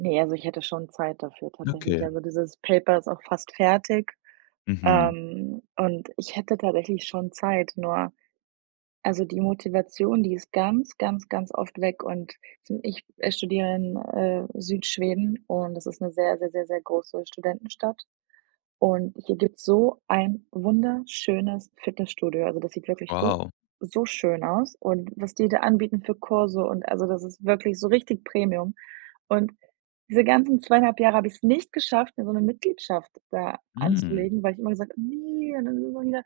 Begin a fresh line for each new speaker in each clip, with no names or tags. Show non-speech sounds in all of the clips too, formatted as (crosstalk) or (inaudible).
Ne, also, ich hätte schon Zeit dafür tatsächlich.
Okay.
Also dieses Paper ist auch fast fertig,
Mhm.
ähm, und ich hätte tatsächlich schon Zeit, nur also, die Motivation, die ist ganz, ganz, ganz oft weg und zum ich, äh, studiere in, äh, Südschweden und das ist 'ne sehr, sehr, sehr, sehr große Studentenstadt und hier gibt's so ein wunderschönes Fitnessstudio. Also, das sieht wirklich so
Wow.
so schön aus und was die da anbieten für Kurse und also, das ist wirklich so richtig Premium. Und diese ganzen 2,5 Jahre habe ich's nicht geschafft, mir so 'ne Mitgliedschaft da
Hm.
anzulegen, weil ich immer gesagt habe: „Ne, dann sind das ja wieder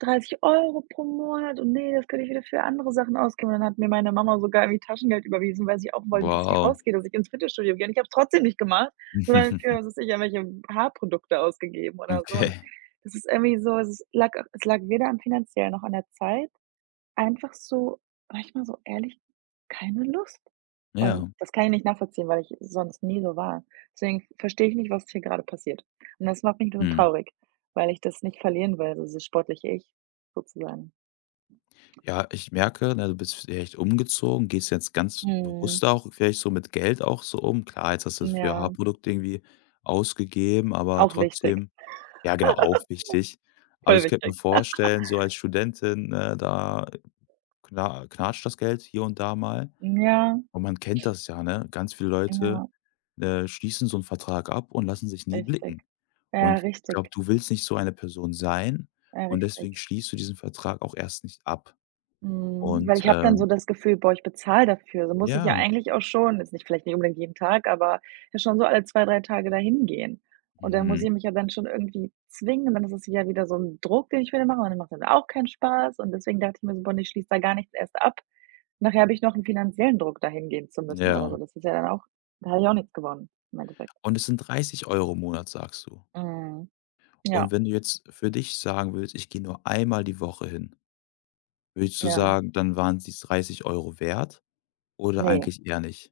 30 € pro Monat und, ne, das könnte ich wieder für andere Sachen ausgeben.“ Dann hat mir meine Mama sogar irgendwie Taschengeld überwiesen, weil sie auch wollte, dass ich
Wow.
rausgehe, dass ich ins Fitnessstudio gehe und ich habe es trotzdem nicht gemacht, sondern für
(chuckles)
was weiß ich, irgendwelche Haarprodukte ausgegeben oder so und
Okay.
das ist irgendwie so also, es lag es lag weder am finanziellen noch an der Zeit einfach so, sage ich mal, so ehrlich, keine Lust und
Ja.
das kann ich nicht nachvollziehen, weil ich sonst nie so war. Deswegen verstehe ich nicht, was hier grade passiert und das macht mich nun
Mhm.
traurig, weil ich das nicht verlieren will, so dieses sportliche Ich sozusagen.
Ja, ich merke, ne, du bist vielleicht umgezogen, gehst jetzt ganz
Mhm.
bewusster auch vielleicht so mit Geld auch so um. Klar, jetzt hast du das für
Ja.
Haarprodukt irgendwie ausgegeben, aber
Auch wichtig.
trotzdem ja, genau, auch wichtig.
(laughs)
Aber
Voll
ich könnte mir
wichtig. (laughs)
vorstellen, so als Studentin, ne, da kna knatscht das Geld hier und da mal
Ja.
und man kennt das ja, ne, ganz viele Leute,
Ja.
äh, schließen so 'n Vertrag ab und lassen sich nie
Richtig.
blicken.
Ja,
Und ich glaube,
richtig.
du willst nicht so eine Person sein
Ja,
und
richtig.
deswegen schließt du diesen Vertrag auch erst nicht ab
Mhm. Weil
und,
ich habe dann so
ähm
das Gefühl: „Boah, ich bezahle dafür, also, muss ich ja
Ja.
eigentlich auch schon jetzt nicht vielleicht nicht unbedingt jeden Tag, aber, ja, schon so alle 2, 3 Tage dahin gehen.” Und dann muss
Mhm.
ich mich ja dann schon irgendwie zwingen. Und dann es ist ja wieder so 'n Druck, den ich wieder mache und dann macht mir das auch keinen Spaß und deswegen dachte ich mir so: „Boah, ne, ich schließe da gar nichts erst ab. Nachher habe ich noch 'n finanziellen Druck, da hingehen zu müssen oder so.“
Ja.
Das ist ja dann auch da habe ich auch nichts gewonnen im Endeffekt.
Und es sind 30 € im Monat, sagst du.
Mhm.
Und
Ja.
wenn du jetzt für dich sagen würdest: „Ich gehe nur einmal die Woche hin", würdest du
Ja.
sagen: „Dann waren's die 30 € wert" oder
Ne.
eigentlich eher nicht?